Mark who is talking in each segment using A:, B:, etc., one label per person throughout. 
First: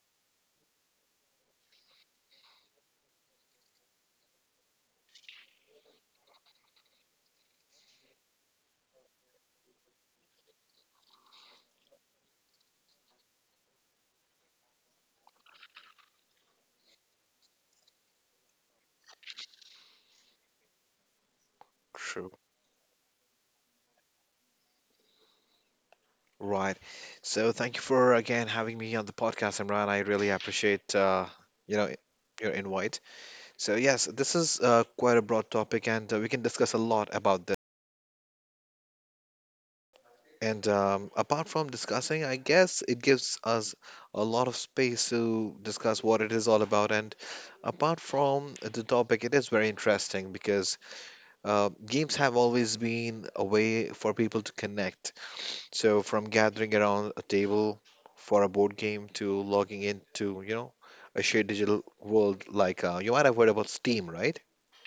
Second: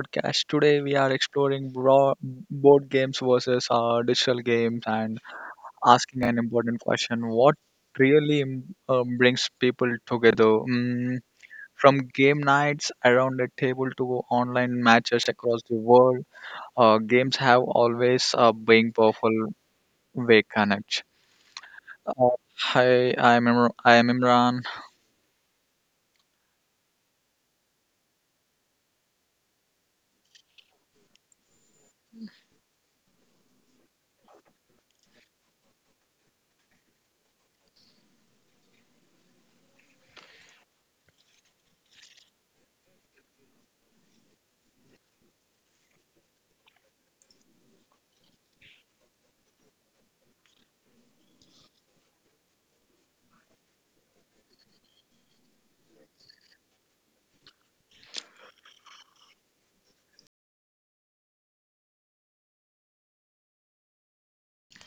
A: podcast. Today, we are exploring board games versus digital games and asking an important question: what really brings people together? Mm, from game nights around the table to online matches across the world, games have always been powerful way connect. Uh,
B: True.
A: hi, I'm I am Imran.
B: Right. So thank you for again having me on the podcast, Imran. I really appreciate you know your invite. So yes, this is quite a broad topic, and we can discuss a lot about this. And apart from discussing, I guess it gives us a lot of space to discuss what it is all about. And apart from the topic, it is very interesting because games have always been a way for people to connect. So from gathering around a table for a board game to logging into, a shared digital world like you might have heard about Steam, right?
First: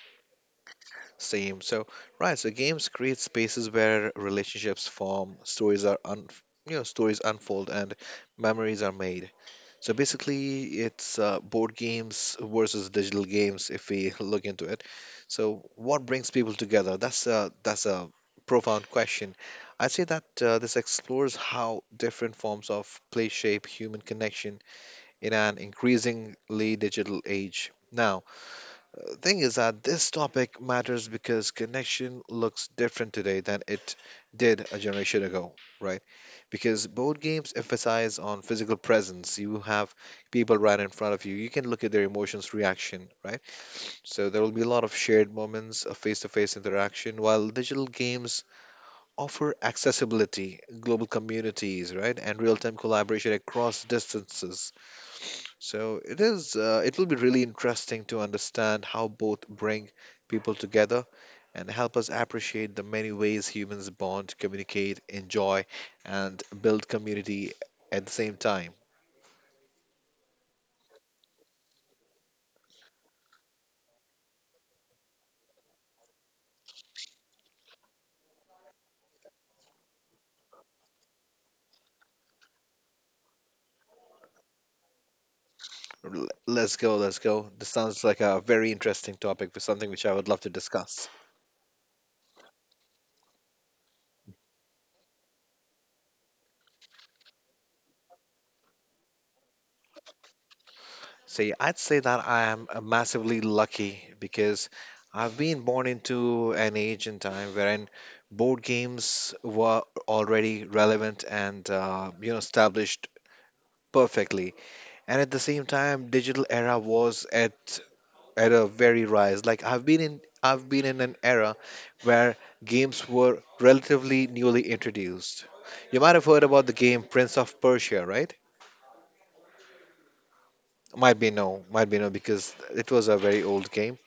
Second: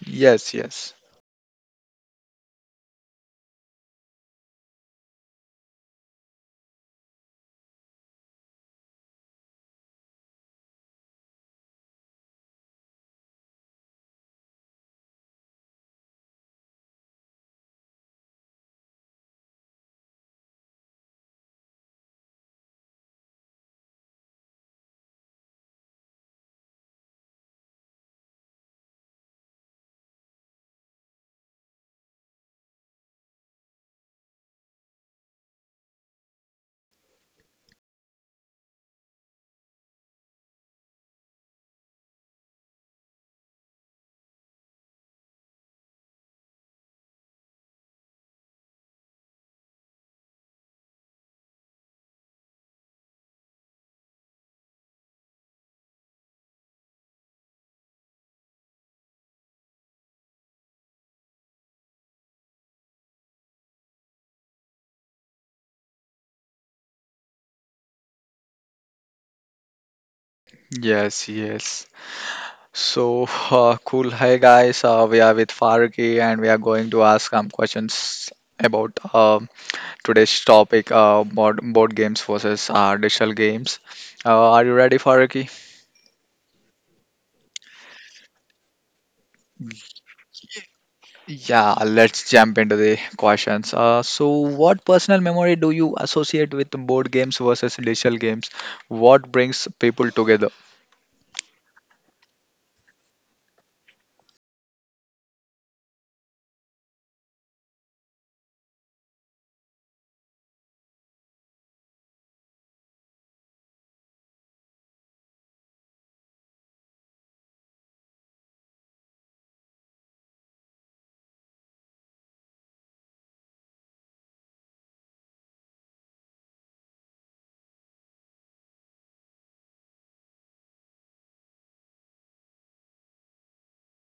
A: Yes, yes.
B: Same. So right, so games create spaces where relationships form, stories are un, you know, stories unfold, and memories are made. So basically, it's board games versus digital games if we look into it. So what brings people together? That's a profound question. I'd say that this explores how different forms of play shape human connection in an increasingly digital age. Now, the thing is that this topic matters because connection looks different today than it did a generation ago, right? Because board games emphasize on physical presence. You have people right in front of you. You can look at their emotions, reaction, right? So there will be a lot of shared moments of face-to-face interaction, while digital games offer accessibility, global communities, right, and real-time collaboration across distances. So it will be really interesting to understand how both bring people together and help us appreciate the many ways humans bond, communicate, enjoy, and build community at the same time.
A: Yes, yes. So, cool. Hi, guys. We are with Faruqi and we are going to ask some questions about today's topic, board games versus digital games. Are you ready, Faruqi?
B: Let's go, let's go. This sounds like a very interesting topic for something which I would love to discuss.
A: Yeah, let's jump into the questions. So, what personal memory do you associate with board games versus digital games? What brings people together?
B: See, I'd say that I am massively lucky because I've been born into an age and time wherein board games were already relevant and established perfectly. And at the same time, digital era was at a very rise. Like I've been in an era where games were relatively newly introduced. You might have heard about the game Prince of Persia, right? Might be no, because it was a very old game.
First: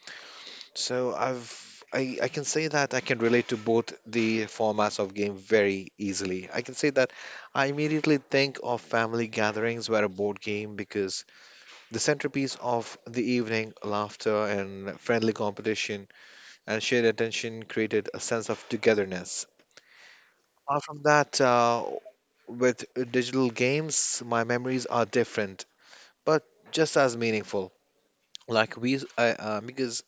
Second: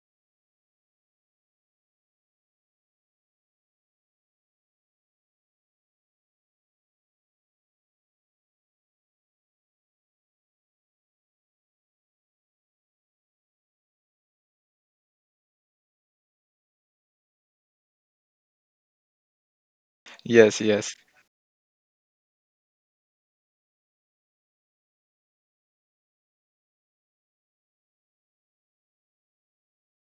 B: So I can say that I can relate to both the formats of game very easily. I can say that I immediately think of family gatherings where a board game because the centerpiece of the evening, laughter and friendly competition and shared attention created a sense of togetherness.
A: Yes,
B: Apart
A: yes,
B: from that, with digital games, my memories are different, but just as meaningful. Like we, I, because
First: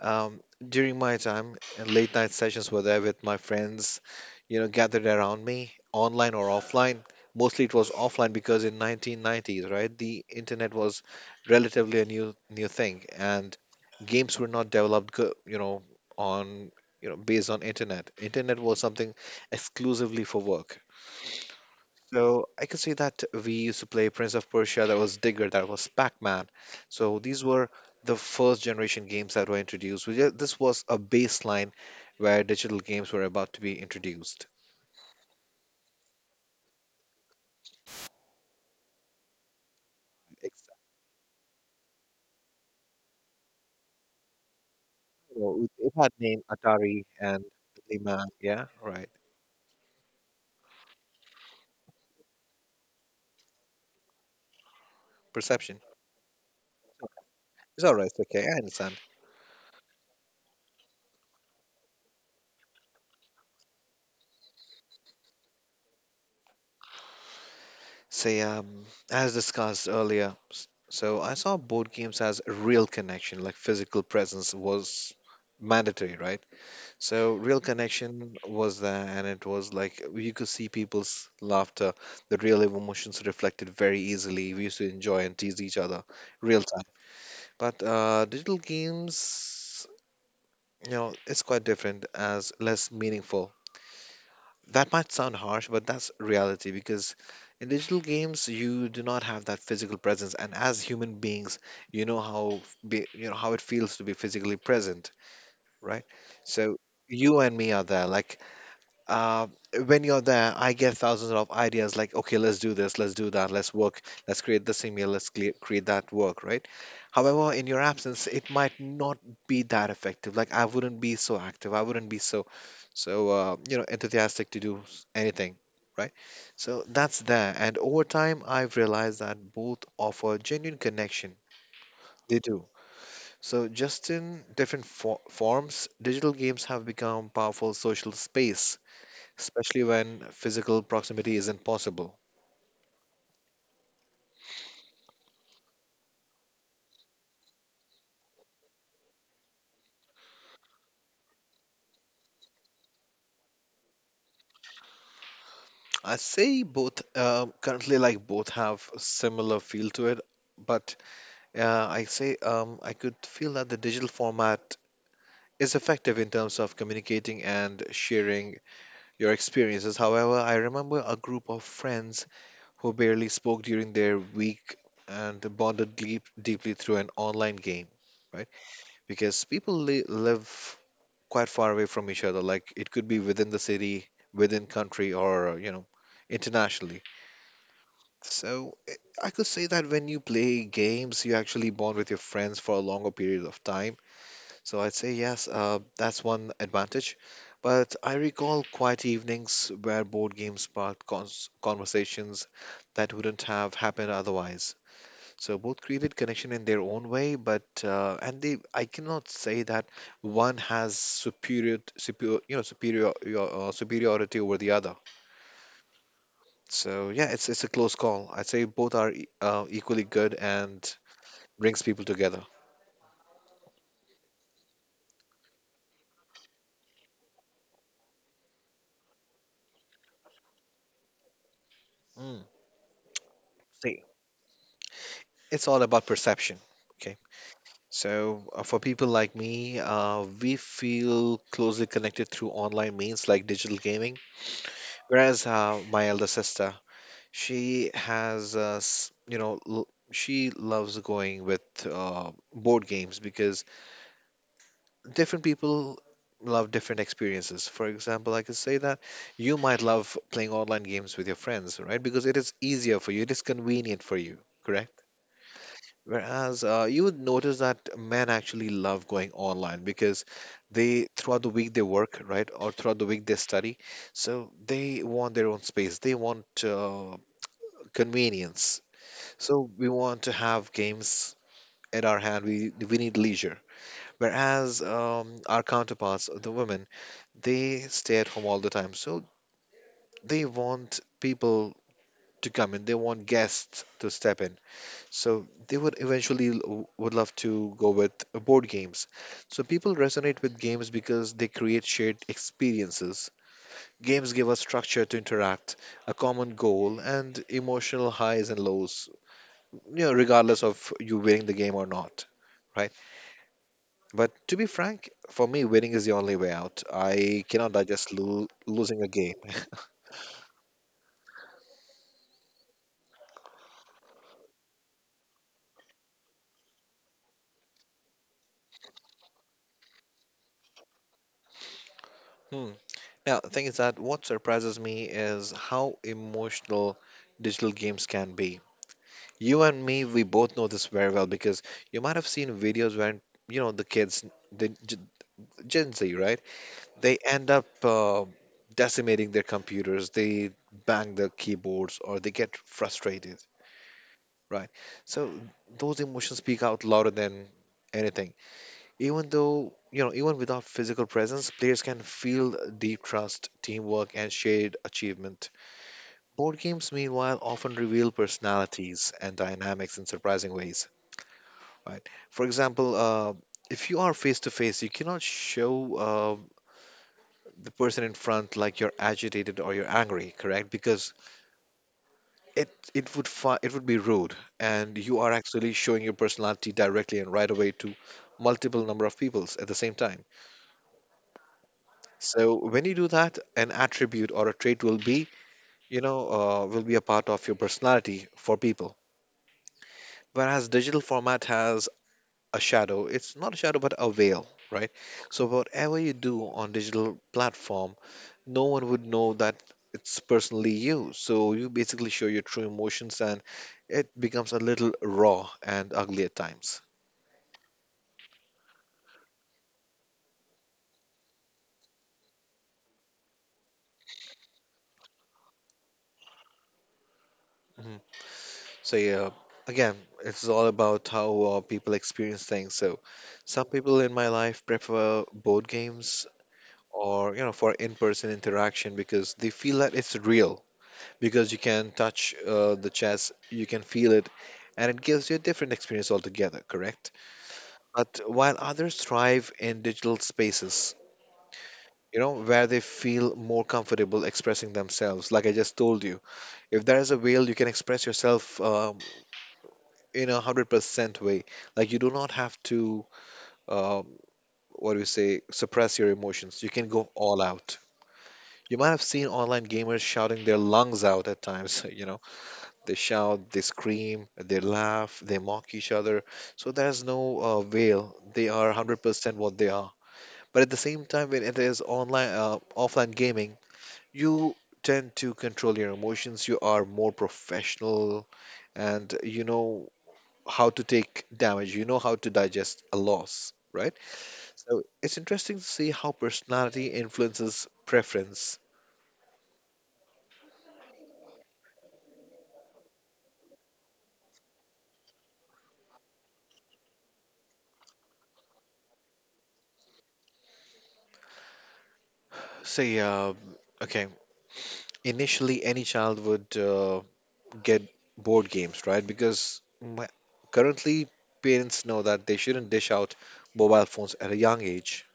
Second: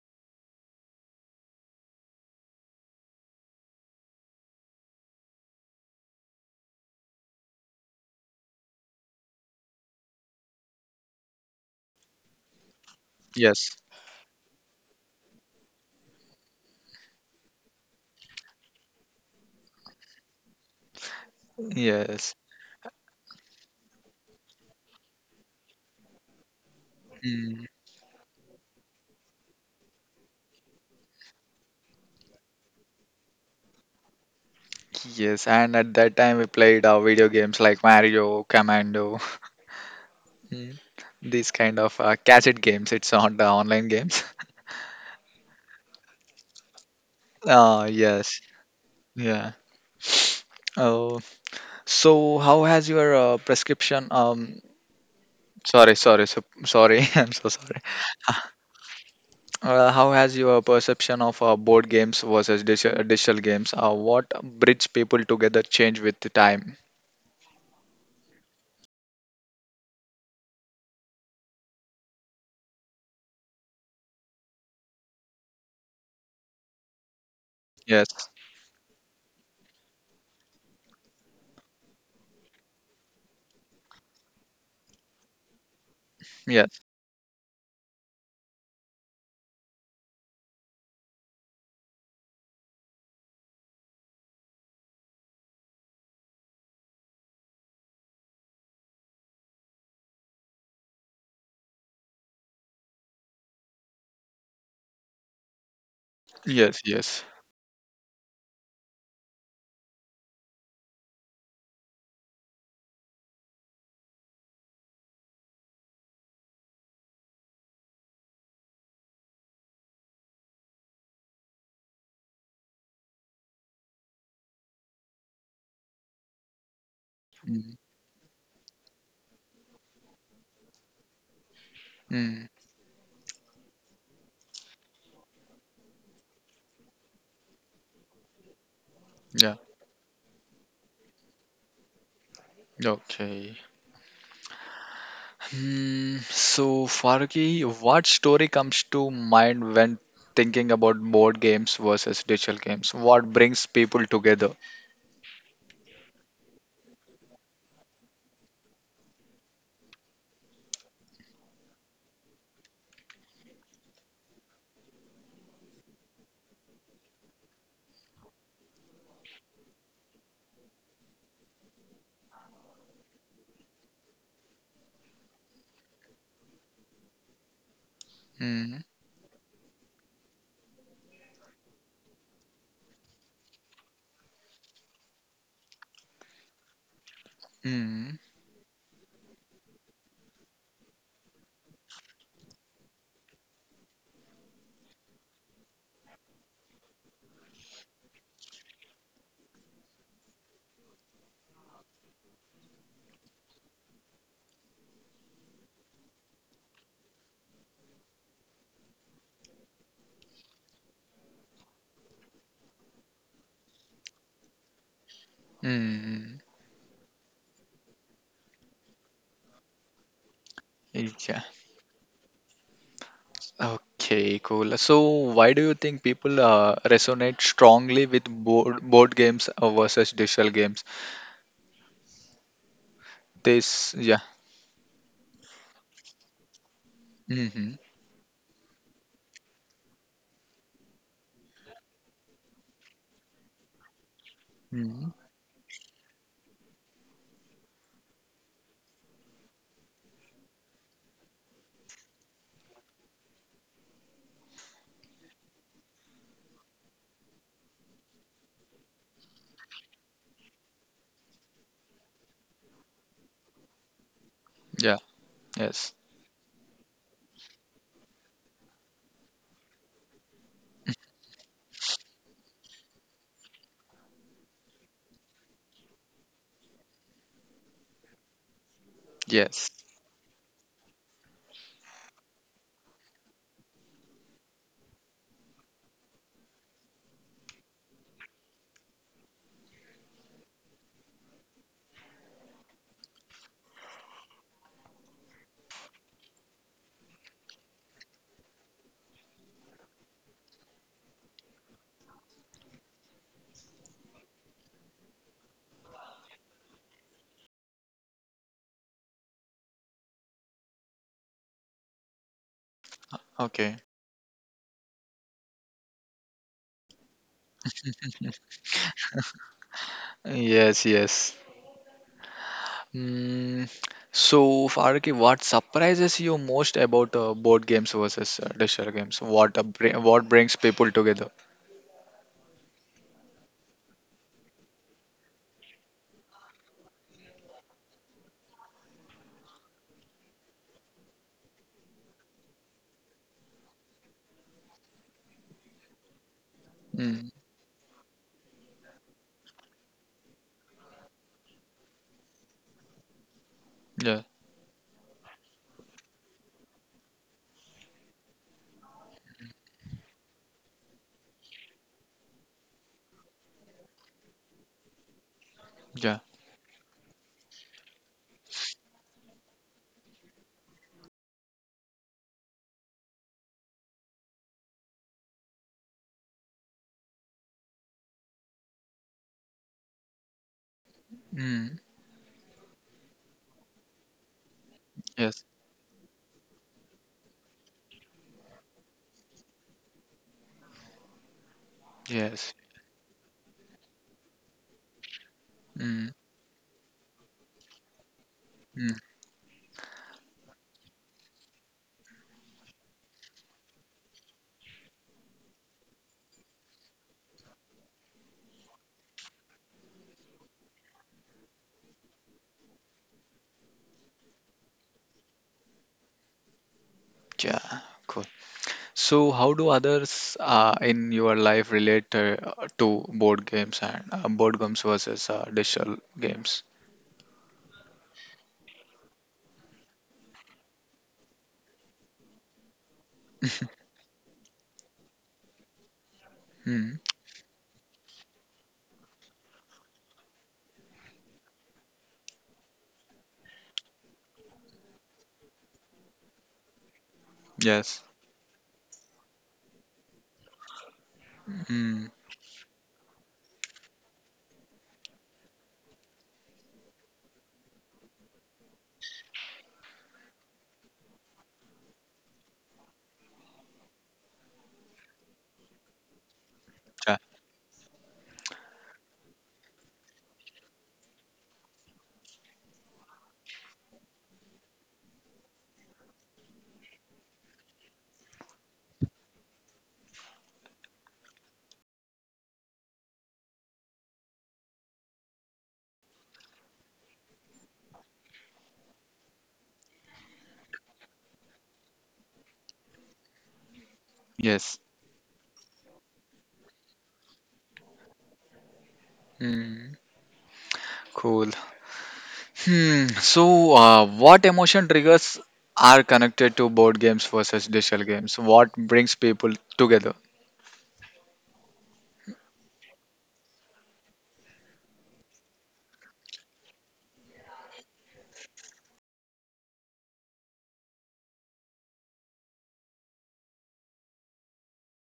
B: Um, during my time, late night sessions were there with my friends, gathered around me, online or offline. Mostly it was offline because in 1990s, right, the internet was relatively a new thing, and
A: yes,
B: games were not developed, go- you know, on you know based on internet. Internet was something exclusively for work.
A: yes.
B: So I could say that we used to play Prince of Persia, that was Digger, that was Pac-Man. So these
A: Mm.
B: were the first generation games that were introduced. This was a baseline where digital games were about to be introduced.
A: Yes, and at that time we played video games like Mario, Commando.
B: Ex-
A: Mm. These kind of gadget games, it's on the online games.
B: It had name Atari and
A: Ah,
B: Pac-Man.
A: yes.
B: Yeah, right.
A: Yeah. Oh, so how has your prescription? Um,
B: Perception.
A: sorry, sorry, so, sorry. I'm so sorry.
B: It's all right. It's okay. I understand.
A: How has your perception of board games versus digital games? What bridge people together change with the time?
B: Say, as discussed earlier, so I saw board games as a real connection, like physical presence was mandatory, right? So real
A: Yes.
B: connection was there, and it was like you could see people's laughter, the real emotions reflected very easily. We used to enjoy and tease each other real
A: Yes.
B: time. But digital games, it's quite different as less meaningful. That might sound harsh, but that's reality because in digital games you do not have that physical presence, and as human beings, you know how you know how it feels to be physically present, right? So
A: Yes. Yes.
B: you and me are there, like uh, when you're there, I get thousands of ideas like, okay, let's do this, let's do that, let's work, let's create this email, let's clear, create that work, right? However, in your absence, it might not be that effective. Like I wouldn't be so active, I wouldn't be so enthusiastic to do anything, right? So that's there,
A: Mm.
B: and over time, I've realized that both offer genuine connection. They
A: Mm.
B: do. So just in different fo forms, digital games have become powerful social space
A: Yeah.
B: especially when physical proximity isn't possible.
A: Okay. Hmm, so, Faruqi, what story comes to mind when thinking about board games versus digital games? What brings people together?
B: I say both, currently, like both have a similar feel to it, but I could feel that the digital format is effective in terms of communicating and sharing your experiences. However, I remember a group of friends who barely spoke during their week and bonded deeply through an online game, right?
A: Hmm.
B: Because live quite far away from each other. Like it could be within the city, within country, or internationally.
A: Hmm.
B: So I could say that when you play games, you actually bond with your friends for a longer period of time. So I'd say yes, that's one advantage. But I recall quiet evenings where board games sparked conversations that wouldn't have happened otherwise. So both created connection in their own way, but and they I cannot say that one has superior superior you know superior your, superiority over the other.
A: Hmm.
B: So yeah, it's a close call. I'd say both are equally good and
A: Yeah.
B: brings people together.
A: Okay, cool. So, why do you think people resonate strongly with board games versus digital games?
B: Mm.
A: This,
B: See,
A: yeah.
B: it's all about perception. Okay,
A: Mm-hmm.
B: so for people like me, we feel closely connected through online means like digital gaming,
A: Mm-hmm.
B: whereas my elder sister. She has, s- you know, l- she loves going with board games because different people love different experiences. For example, I could say that you might love playing online games with your friends, right? Because it is easier for you, it is convenient for you,
A: Yeah.
B: correct?
A: Yes.
B: Whereas you would notice that men actually love going online because they, throughout the week, they work, right? Or throughout the week, they study. So they want their own space, they want convenience.
A: Yes.
B: So we want to have games at our hand. We need leisure. Whereas our counterparts, the women, they stay at home all the time. So they want people to come in. They want guests to step in. So they would eventually would love to go with board games. So people resonate with games because they create shared experiences. Games give us structure to interact, a common goal, and emotional highs and lows. Regardless of you winning the game or not, right?
A: Okay.
B: But to be frank, for me, winning is the only way out. I cannot digest losing a game.
A: Yes. Yes. Mm, so, Faruqi, what surprises you most about board games versus digital games? What brings people together?
B: Hmm. Now, the thing is that what surprises me is how emotional digital games can be. You and me, we both know this very well because you might have seen videos when, the kids, the Gen Z, right? They
A: Mm.
B: end up decimating their computers, they bang their keyboards, or they get frustrated.
A: Yeah,
B: Right. So those emotions speak out louder than anything. Even though, even without physical presence, players can feel deep trust, teamwork, and shared achievement.
A: yeah.
B: Board games, meanwhile, often reveal personalities and dynamics in surprising ways. Right. For example, if you are face to face, you cannot show the person in front like you're agitated or you're angry, correct? Because
A: Mm.
B: it it would be rude, and you are
A: Yes,
B: actually showing your personality directly and right away to multiple number of peoples at the same time.
A: yes.
B: So when you do that, an attribute or a trait will be,
A: Mm.
B: will be a part of your personality for
A: Mm.
B: people. Whereas digital format has a shadow. It's not a shadow, but a veil, right? So whatever you do on digital platform no one would know that it's personally you. So you basically show your true emotions and it becomes a little raw and ugly at times.
A: Yeah, cool. So, how do others in your life relate to board games and board games versus digital games?
B: Mhm. So, yeah, again, it's all about how people experience things. So, some people in my life prefer board games
A: Mm.
B: or, for in person interaction because they feel that it's real. Because you can touch the chess, you can feel it, and it gives you a different experience altogether, correct?
A: Yes.
B: But while others thrive in digital spaces,
A: Mm.
B: where they feel more comfortable expressing themselves. Like I just told you, if there is a veil, you can express yourself in 100% way. Like you do not have to, um, what do you say, suppress your emotions. You can go
A: Yeah,
B: all out. You might have seen online gamers shouting their lungs out at times. You know, they shout, they scream, they laugh, they mock each other. So there's no veil. They are 100% what they are. But at the same time, when it is online, offline gaming, you tend to control your emotions. You are more professional and you know how to take damage. You know how to digest a loss, right?
A: yes.
B: So it's interesting to see how personality influences preference.
A: Mm, cool. Hmm. So, what emotion triggers are connected to board games versus digital games? What brings people together?
B: Say, okay, initially any child would get board games, right? Because currently parents know that they shouldn't dish out mobile phones at a young age,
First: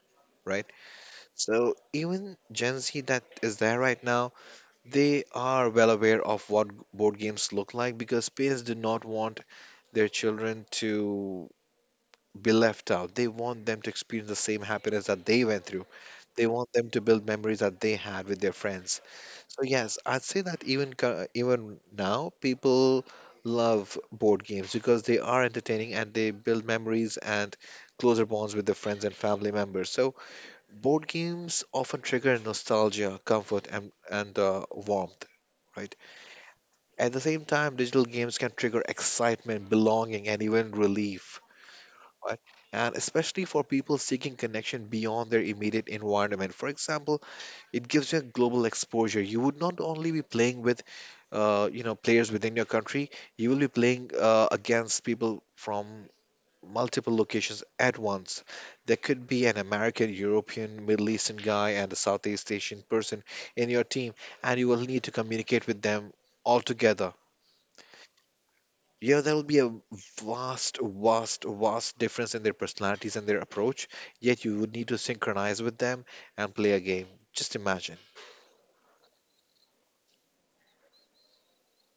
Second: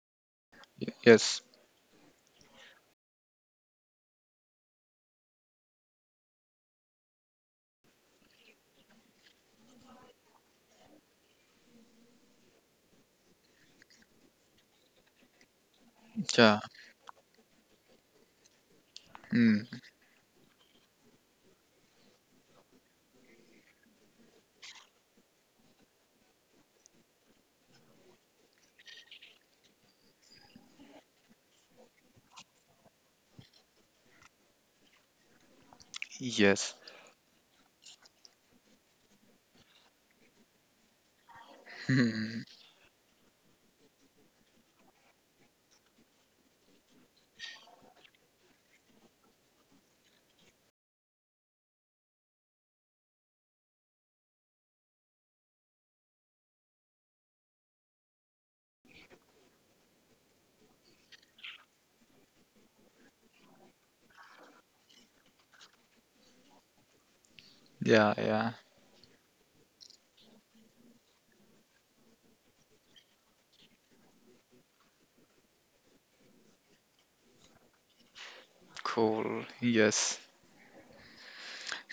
B: right?
A: Yes.
B: So even Gen Z that is there right now, they are well aware of what board games look like because parents do not want their children to be left out. They want them to experience the same happiness that they went through. They
A: Yeah.
B: want them to build memories that they had with their friends. So
A: Hmm.
B: yes, I'd say that even now people love board games because they are entertaining and they build memories and closer bonds with their friends and family members. So board games often trigger nostalgia, comfort, and warmth, right?
A: Yes.
B: At the same time, digital games can trigger excitement, belonging, and even relief. Right?
A: Hmm.
B: And especially for people seeking connection beyond their immediate environment. For example, it gives you a global exposure. You would not only be playing with players within your country. You will be playing against people from multiple locations at once. There could be an American, European, Middle Eastern guy, and a Southeast Asian person in your team, and you will need to communicate with them all together.
A: Yeah. Yeah.
B: Yeah, there will be a vast, vast, vast difference in their personalities and their approach. Yet you would need to synchronize with them and play a game. Just imagine.
A: Cool. Yes.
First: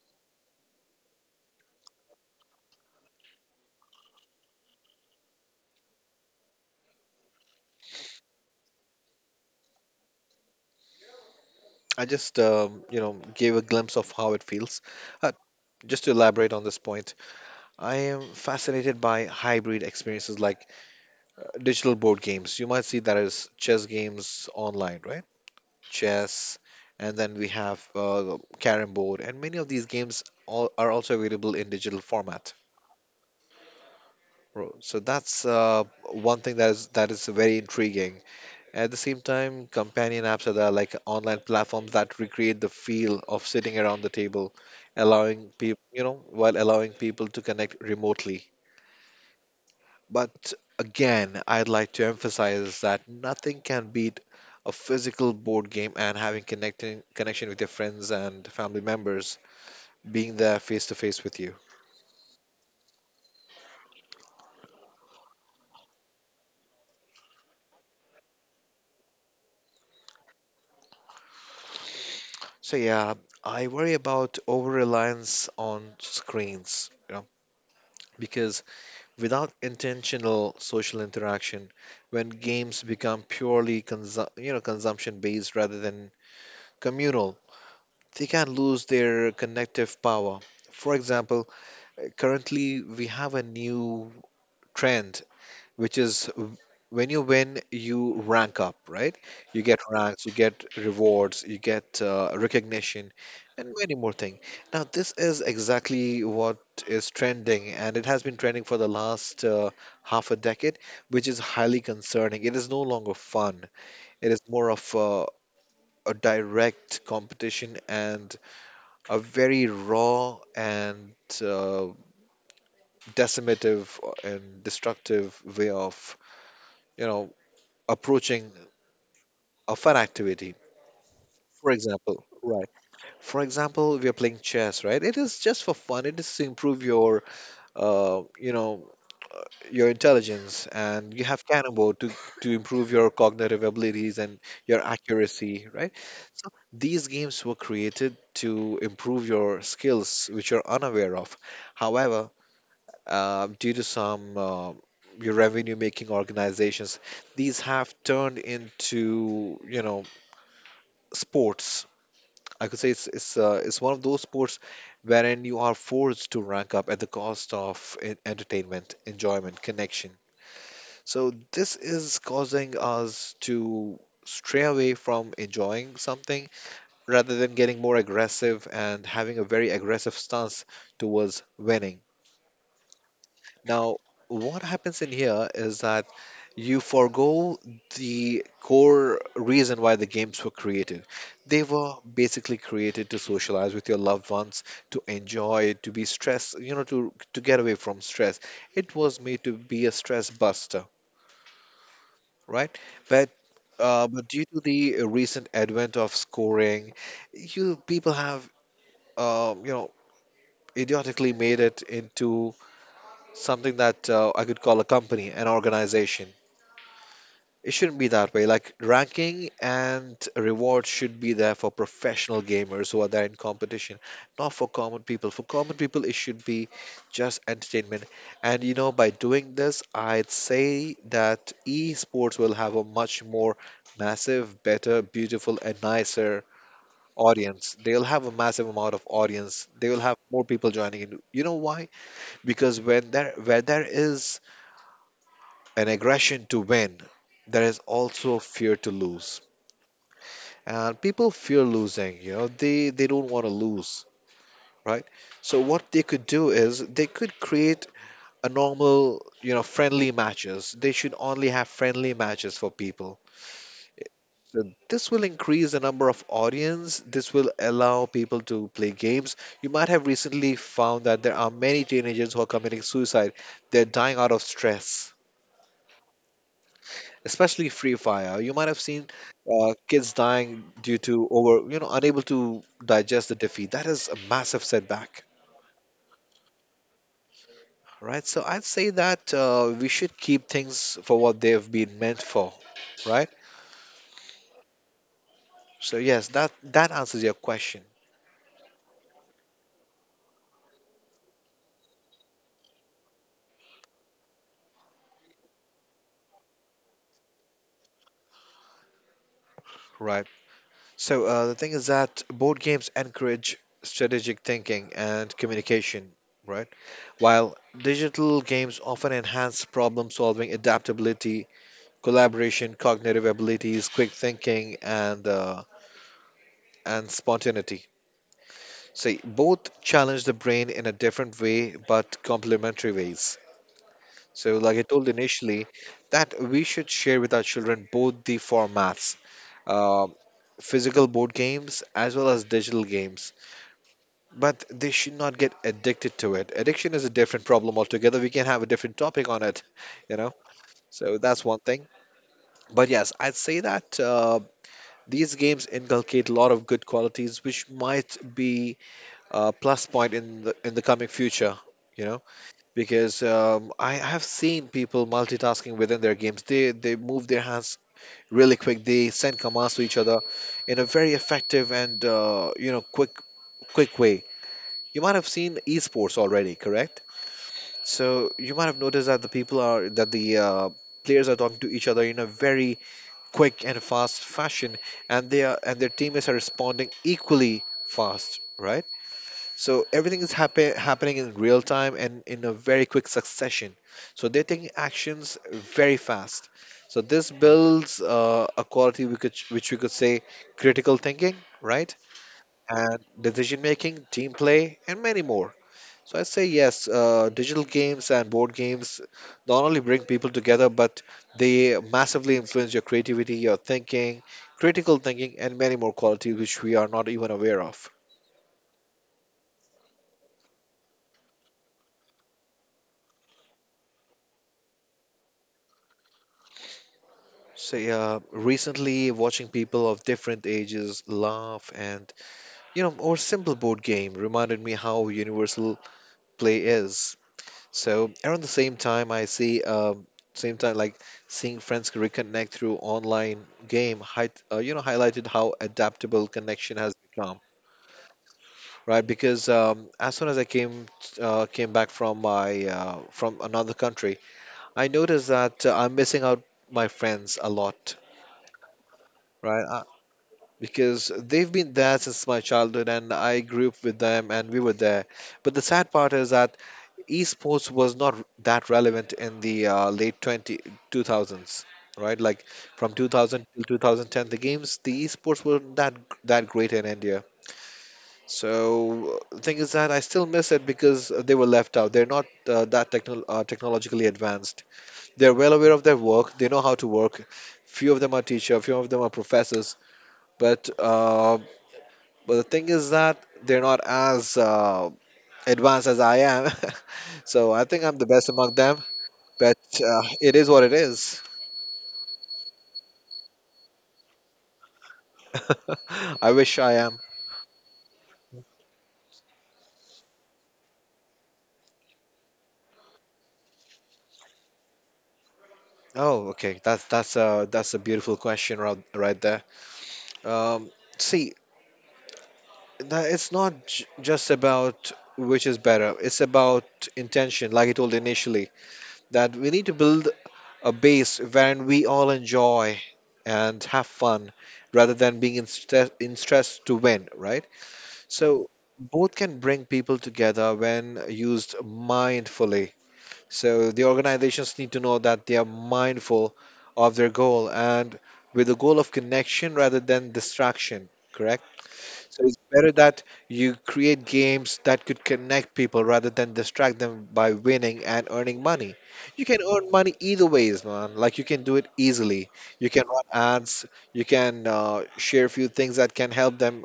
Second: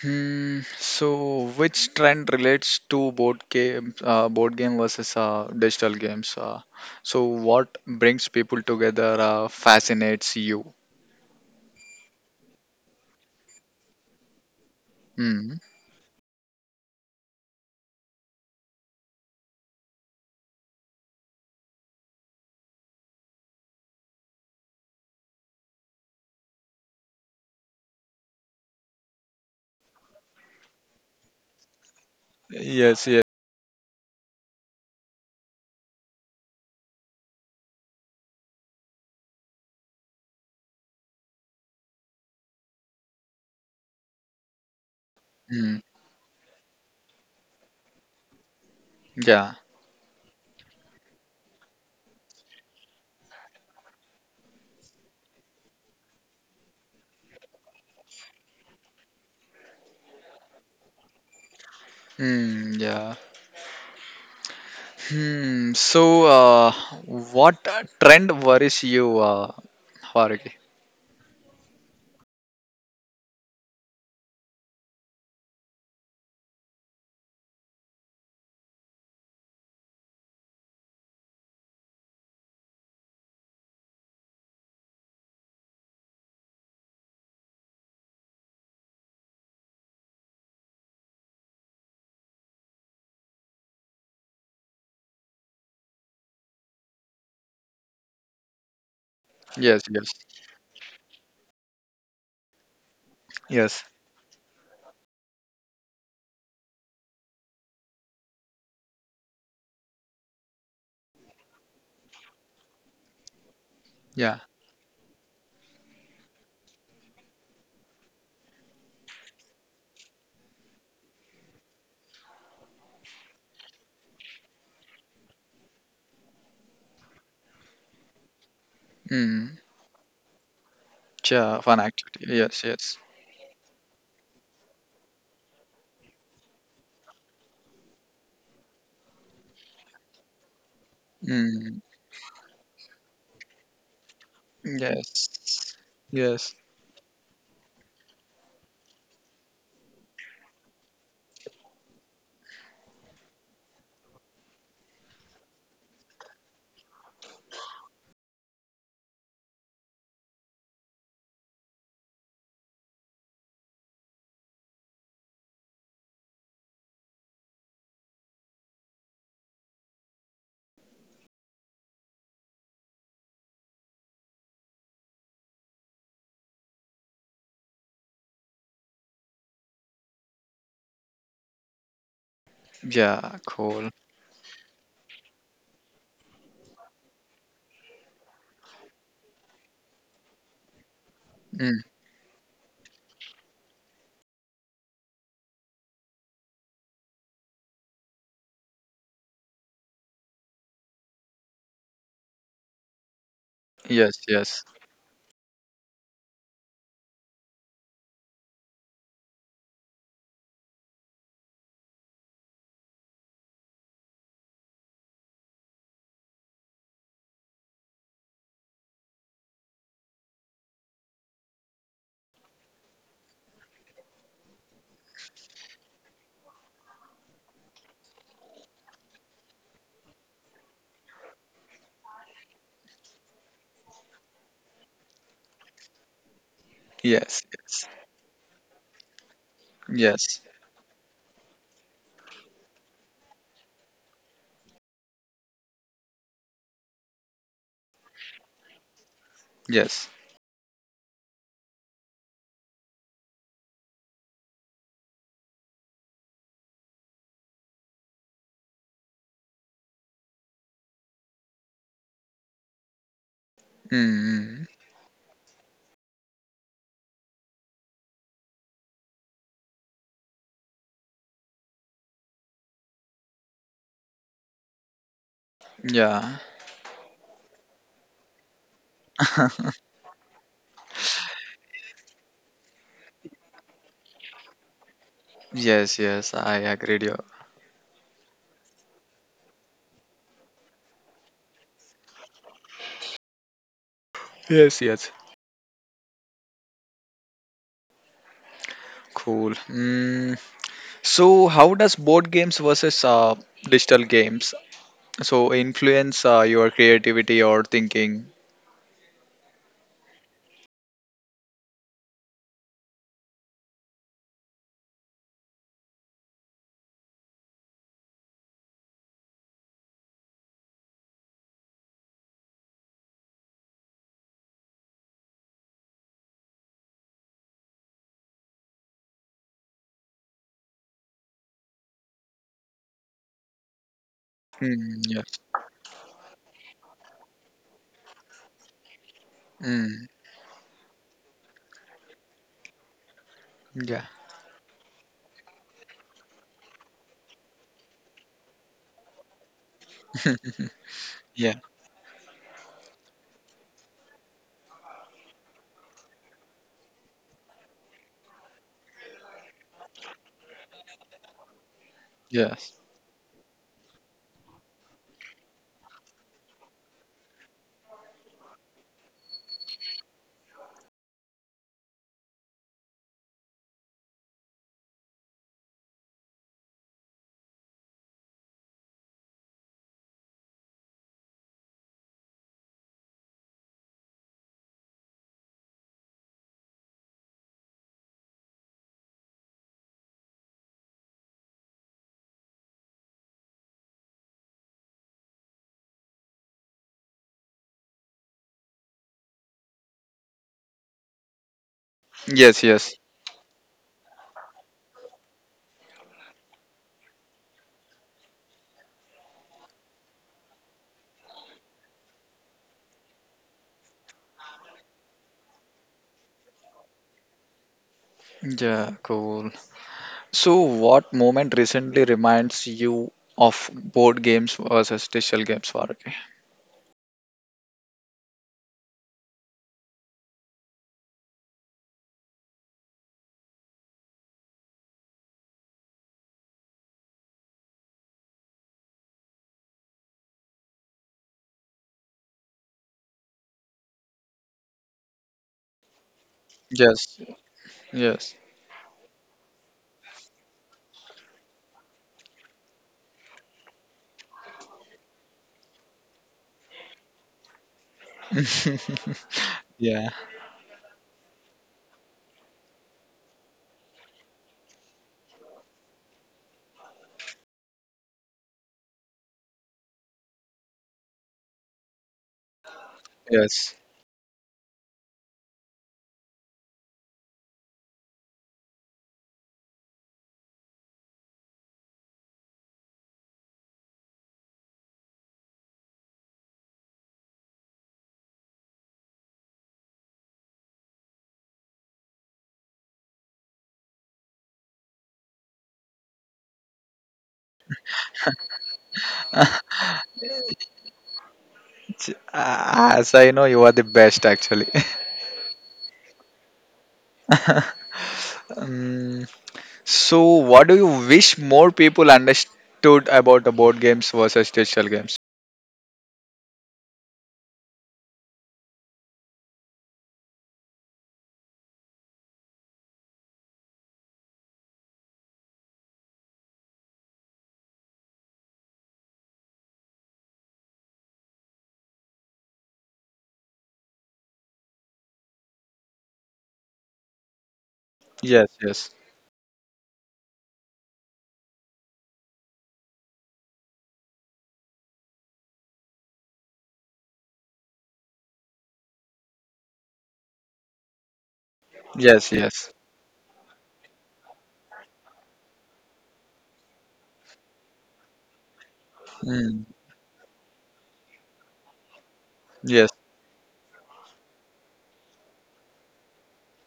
A: Hmm. So, which trend relates to board game versus digital games? So, what brings people together fascinates you?
B: I just, gave a glimpse of how it feels. Uh,
A: Hmm.
B: just to elaborate on this point, I am fascinated by hybrid experiences like digital board games. You might see that as chess games online, right? Chess, and then we have carrom board, and many of these games all are also available in digital format.
A: Yes. Yes.
B: Bro, so that's one thing that is very intriguing. At the same time, companion apps are the, like online platforms that recreate the feel of sitting around the table, allowing
A: Hmm.
B: people, while allowing people to connect remotely.
A: Yeah.
B: But again, I'd like to emphasize that nothing can beat a physical board game and having connecting connection with your friends and family members, being there face to face with you.
A: Hmm. Yeah. Hmm. So, what trend worries you, Vargi?
B: So yeah, I worry about over reliance on screens. Because without intentional social interaction, when games become purely consumption based rather than communal, they can lose their connective power. For example, currently we have a new trend which is when you win, you rank up, right? You
A: Yes,
B: get
A: yes,
B: ranks, you get rewards, you get recognition, and
A: yes.
B: many more things. Now, this is exactly what is trending, and it has been trending for the last half a decade, which is highly concerning. It is no longer fun, it
A: Yeah.
B: is more of a direct competition and a very raw and uh, decimative and destructive way of, you know, approaching
A: Hmm.
B: a fun activity.
A: Yeah.
B: For
A: Fun activity.
B: example,
A: Yes,
B: right.
A: yes.
B: For example, we are playing chess, right? It is just for fun. It is to improve uh, you know, your intelligence, and you have
A: Hmm.
B: cannonball to improve your cognitive abilities and your accuracy,
A: Yes.
B: right? So
A: Yes.
B: these games were created to improve your skills, which you're unaware of. However, due to some your revenue-making organizations, these have turned into, sports. I could say it's one of those sports wherein you are forced to rank up at the cost of entertainment, enjoyment, connection. So this is causing us to stray away from enjoying something rather than getting more aggressive and having a very aggressive stance towards winning.
A: Yeah. Cool.
B: Now, what happens in here is that you forgo the core reason why the games were created. They
A: Mm.
B: were basically created to socialize with your loved ones, to enjoy, to be stressed, to get away from stress. It was made to be a stress buster, right? But uh,
A: Yes,
B: but due to
A: yes,
B: the recent advent of scoring, you people have uh, you know idiotically made it into something that I could call a company, an organization. It shouldn't be that way. Like ranking and rewards should be there for professional gamers who are there in competition, not for common people. For common people, it should be just entertainment. And you know, by doing this, I'd say that esports will have a much more massive, better, beautiful, and nicer
A: yes,
B: audience.
A: yes,
B: They'll have a massive amount of audience. They will have
A: yes,
B: more people joining in. You know why? Because when there where there is an aggression to win, there is also fear to lose.
A: yes.
B: And people fear losing, they don't want to lose, right? So what they could do is they could create a normal friendly matches. They should only have friendly matches for people. So
A: Mm.
B: this will increase the number of audience. This will allow people to play games. You might have recently found that there are many teenagers who are committing suicide. They're dying out of stress,
A: Yeah.
B: especially Free Fire. You might have seen kids dying due to over, unable to digest the defeat. That is a massive setback,
A: Yes, yes. I agree with you.
B: right? So I'd say that we should keep things for what they've been meant for, right?
A: Yes, yes.
B: So yes, that answers your question,
A: Cool. Mm. So, how does board games versus digital games so influence your creativity or thinking?
B: right? So the thing is that board games encourage strategic thinking and communication, right? While digital games often enhance problem solving, adaptability, collaboration, cognitive abilities, quick thinking, and spontaneity. So both challenge the brain in a different way, but complementary ways. So, like I
A: Mm,
B: told
A: yes.
B: initially, that we should share with our children both the formats,
A: Mm.
B: uh, physical board games as well as digital games.
A: Yeah. Hmm.
B: But they should not get addicted to it. Addiction is a different problem altogether. We can have a different topic on it, you know. So that's
A: Yeah.
B: one thing. But yes, I'd say that. These games inculcate a lot of good qualities, which might be a plus point in the coming future. You know,
A: Yes.
B: because I have seen people multitasking within their games. They move their hands really quick. They send commands to each other in a very effective and quick way. You might have seen esports already, correct? So you might have noticed that the players are talking to each other in a very quick and fast fashion, and their teammates are responding equally fast, right? So everything is happening in real time and in a very quick succession. So they're taking actions very fast. So this builds a quality we could which we could say critical thinking, right?
A: Yes. Yes.
B: And decision making, team play, and many more. So I say yes, digital games and board games not only bring people together, but they massively influence your creativity, your thinking, critical thinking, and many more qualities which we are not even aware of.
A: Yeah. Cool. So what moment recently reminds you of board games versus digital games, Faruqi?
B: So yeah, recently watching people of different ages laugh and or simple board game reminded me how universal play is. So around the same time, I see same time like seeing friends reconnect through online game highlighted how adaptable connection has
A: Yes.
B: become,
A: Yes.
B: right? Because as soon as I came back from my from another country, I noticed that I'm missing out my friends a lot, right?
A: Yeah.
B: Because they've been there since my childhood, and I grew up with them, and we were there. But the sad part is that esports was not that relevant in the late two thousands, right, like from 2000 till
A: Yes.
B: 2010 the esports weren't that great in India. So the thing is that I still miss it because they were left out. They're not that technologically advanced. They're well aware of their work. They know how to work. Few of them are teacher, few of them are professors. But uh, but the thing is that they're not as advanced as I am. So I think I'm the best among them. But it is what it is.
A: Ah, as I know, you are the best actually.
B: I wish I am.
A: Um, so, what do you wish more people understood about the board games versus digital games?
B: Oh, okay. That's a beautiful question right there. Um, See, that it's not j just about which is better. It's about intention, like I told initially, that we need to build a base wherein we all enjoy and have fun, rather than being in stress to win, right?
A: Yes,
B: So
A: yes,
B: both can bring people together when used mindfully. So the organizations need to know that they are mindful of their goal and with the goal of connection rather than distraction, correct? So
A: yes,
B: it's
A: yes.
B: better that you create games that could connect people rather than distract them by winning and earning money. You can
A: Mm,
B: earn money either ways, man. Like you can do it easily. You can
A: yes.
B: run ads, you can share a few things that can help them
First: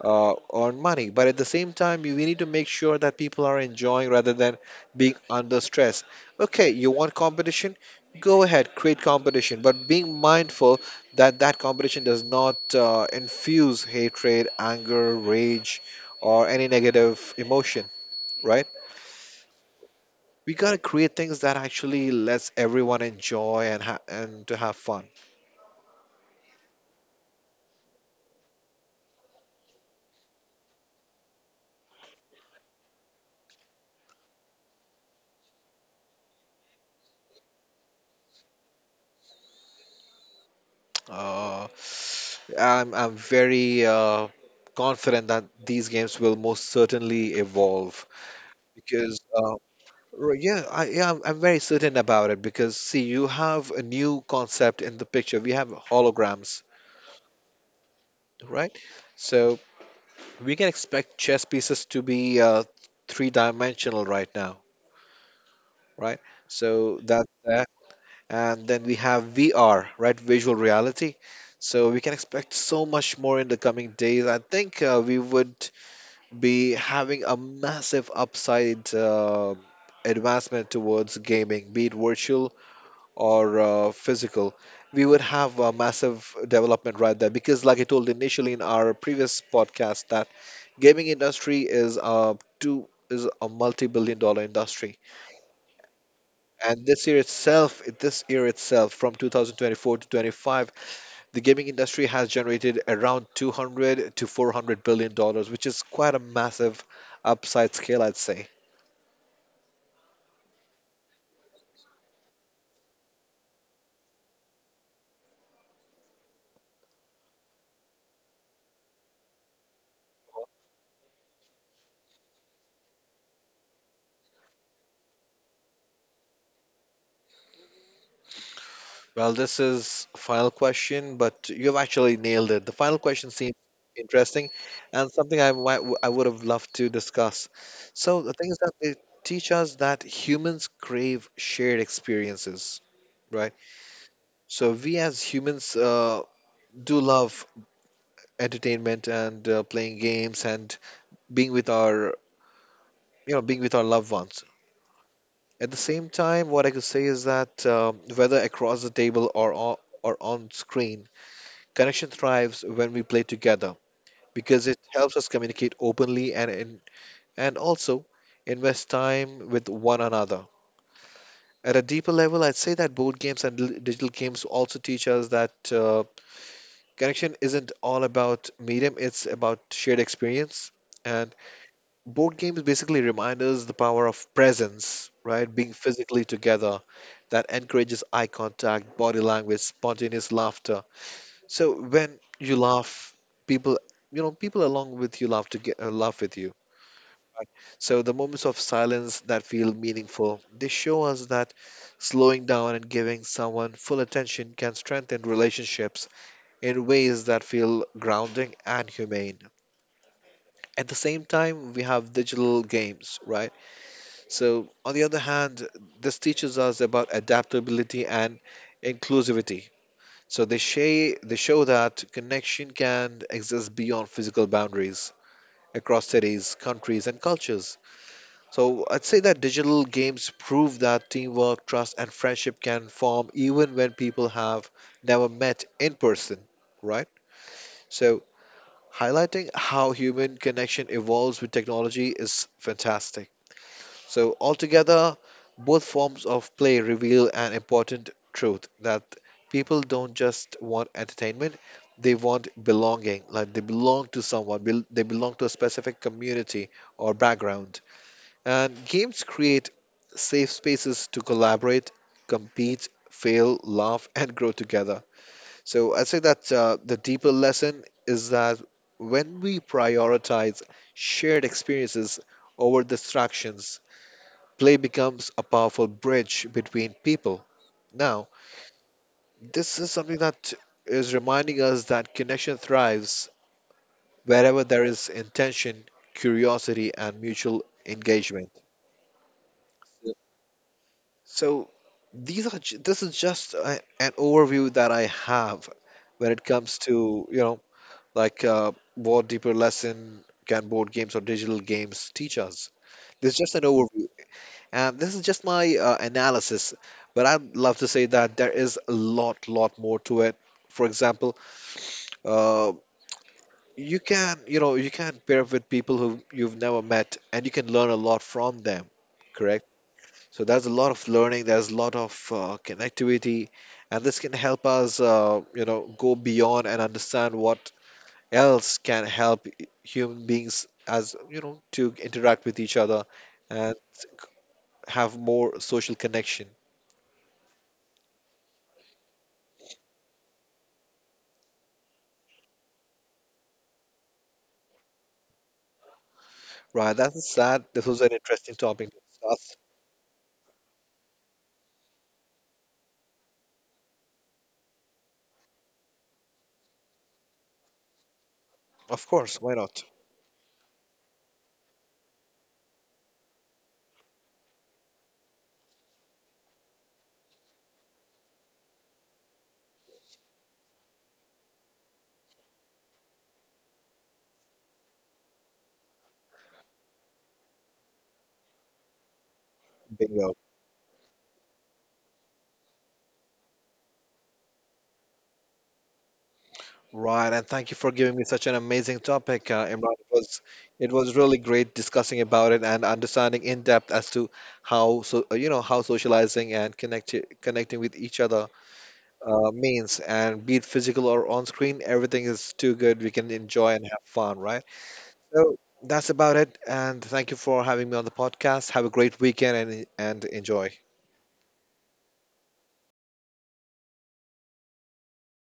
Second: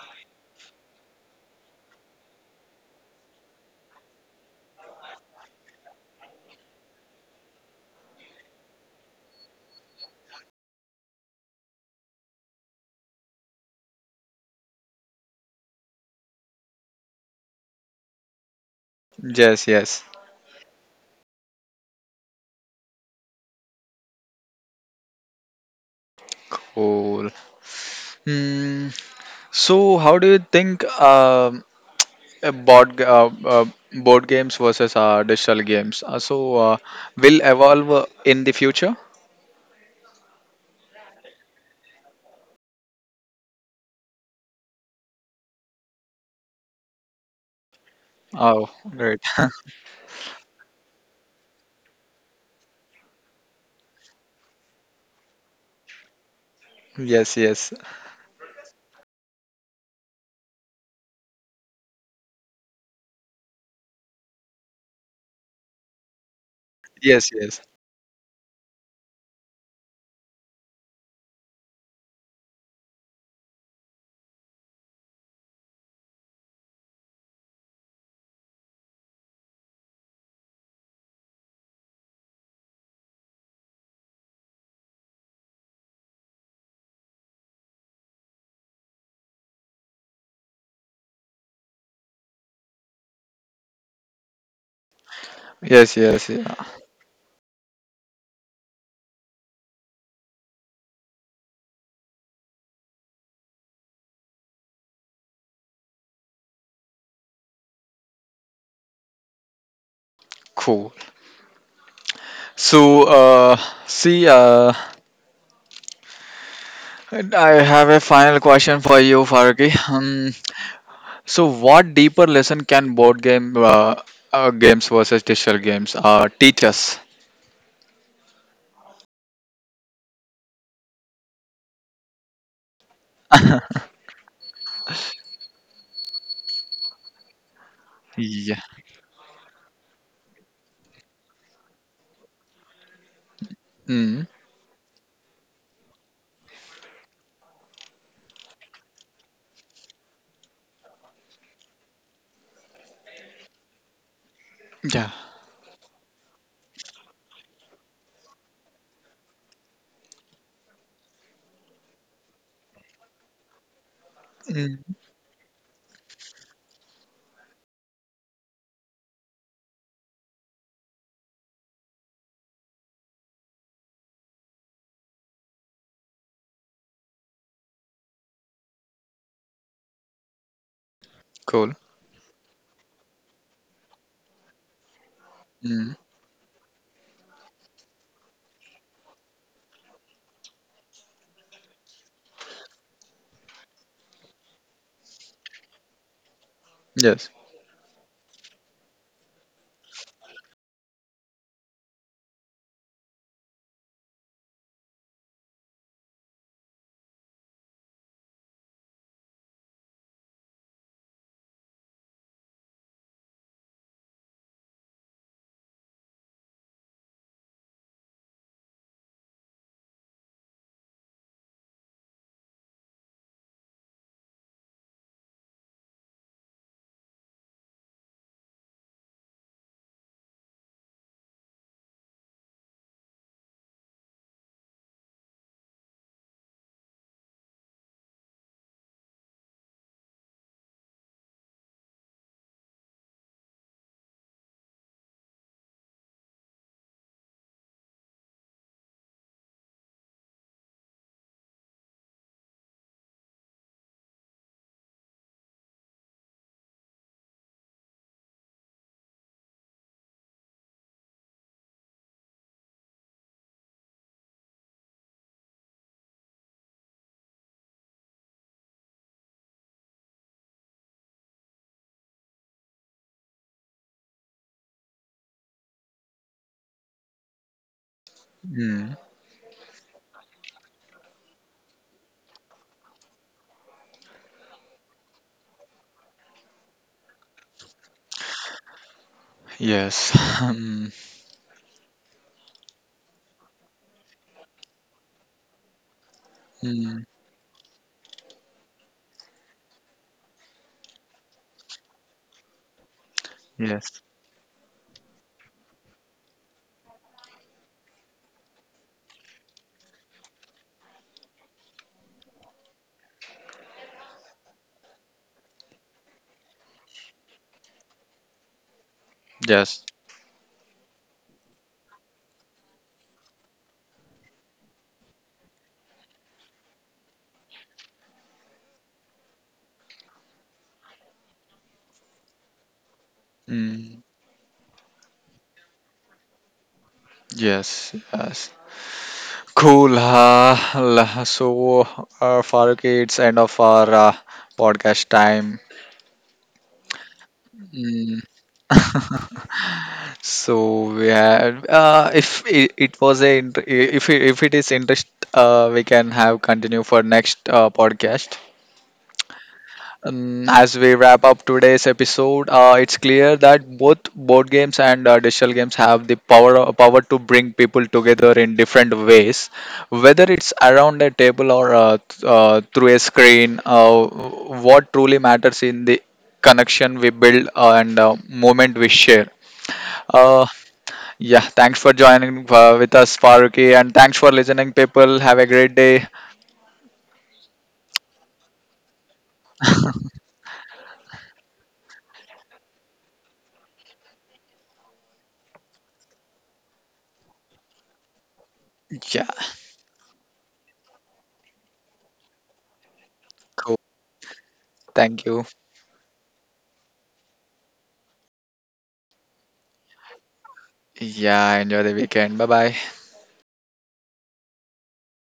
B: earn money. But at the same time, we need to make sure that people are enjoying rather than being under stress. Okay, you want competition? Go ahead, create competition, but being mindful that competition does not infuse hatred, anger, rage, or any negative emotion, right?
A: Yes, yes.
B: We gotta create things that actually lets everyone enjoy and to have fun.
A: Cool. Mm, so, how do you think uh, board g- uh, uh, board games versus digital games will evolve in the future?
B: Uh, I'm very confident that these games will most certainly evolve
A: Oh,
B: because
A: great.
B: yeah, I'm very certain about it because see, you have a new concept in the picture. We have holograms,
A: Yes, yes,
B: right? So we can expect chess pieces to be three dimensional right now, right? So that.
A: yes, yes,
B: And then we have VR, right? Visual reality. So we can expect so much more in the coming days. I think we would be having a massive upside advancement towards gaming, be it virtual or physical. We would have a massive development right there because, like I told initially in our previous podcast, that gaming industry is a multi-billion dollar industry,
A: yes, yes. Yeah.
B: and this year itself, from 2024 to 25, the gaming industry has generated around 200 to 400 billion dollars, which is quite a massive upside scale, I'd say.
A: Cool. So, see, uh, I have a final question for you, Faruqi. So, what deeper lesson can board games versus digital games teach us?
B: Well, this is final question, but you've actually nailed it. The final question seems interesting and something I would have loved to discuss. So the thing is
A: Yeah.
B: that they teach us that humans crave shared experiences, right?
A: Mm.
B: So we as humans do love entertainment and playing games and being with our being with our loved ones.
A: Yeah.
B: At the same time, what I could say is that whether across the table or on screen, connection thrives when we play together because it
A: Mm.
B: helps us communicate openly and also invest time with one another at a deeper level. I'd say that board games and digital games also teach us that connection isn't all about medium, it's about shared experience.
A: Cool.
B: Board games basically remind us the power of presence, right? Being
A: Mm.
B: physically together, that encourages eye contact, body language, spontaneous laughter. So when you laugh, people, you know, people along with you laugh to laugh with you,
A: Yes.
B: right? So the moments of silence that feel meaningful, they show us that slowing down and giving someone full attention can strengthen relationships in ways that feel grounding and humane. At the same time, we have digital games, right? So, on the other hand, this teaches us about adaptability and inclusivity. So, they show that connection can exist beyond physical boundaries across cities, countries, and cultures. So, I'd say that digital games prove that teamwork, trust, and friendship can form even when people have never met in person, right? So, highlighting how human connection evolves with technology is fantastic. So, altogether, both forms of play reveal an important truth that people don't just want entertainment, they want belonging. Like they belong to someone, they belong to a specific community or background. And games create safe spaces to collaborate, compete, fail, laugh, and grow together. So, I say that the deeper lesson is that when we prioritize shared experiences over distractions, play becomes a powerful bridge between people. Now,
A: Mm.
B: this is something that is reminding us that connection thrives wherever there is intention, curiosity, and mutual engagement.
A: Yes. Um.
B: So, this is just an overview that I have when it comes
A: Mm.
B: to, you know, like what deeper lesson can board games or digital games teach us. This is just an
A: Yes.
B: overview. And this is just my analysis, but I'd love to say that there is a lot more to it. For example, uh, you can, you know, you can pair with people who you've never met, and you can learn a lot from them. Correct.
A: Yes.
B: So there's a lot of learning. There's a lot of connectivity, and this can help us, you know, go beyond and understand what else can help human beings, as you know, to interact with each other and
A: Mm.
B: have more social connection.
A: Yes. Yes. Cool. Farooq, it's end of our podcast time.
B: Right, that's sad. This was an
A: Mm.
B: interesting topic to discuss.
A: So we had, if it, it was a, int- if it is interest, we can have continue for next podcast.
B: Of course, why not?
A: As we wrap up today's episode, it's clear that both board games and digital games have the power to bring people together in different ways. Whether it's around a table or through a screen, what truly matters in the connection we build and moment we share.
B: Bingo.
A: Uh, yeah, thanks for joining with us, Faruqi, and thanks for listening, people. Have a great day.
B: Right, and thank you for giving me such an amazing topic, Imran. It was really great discussing about it and understanding in depth as to how so you know how socializing and connecting with each other
A: Yeah,
B: means, and be it physical or on screen, everything is too good. We can enjoy
A: cool.
B: and have fun, right?
A: Thank you.
B: So that's about it. And thank you for having me on the podcast. Have a great weekend and enjoy.
A: Yeah, enjoy the weekend. Bye bye.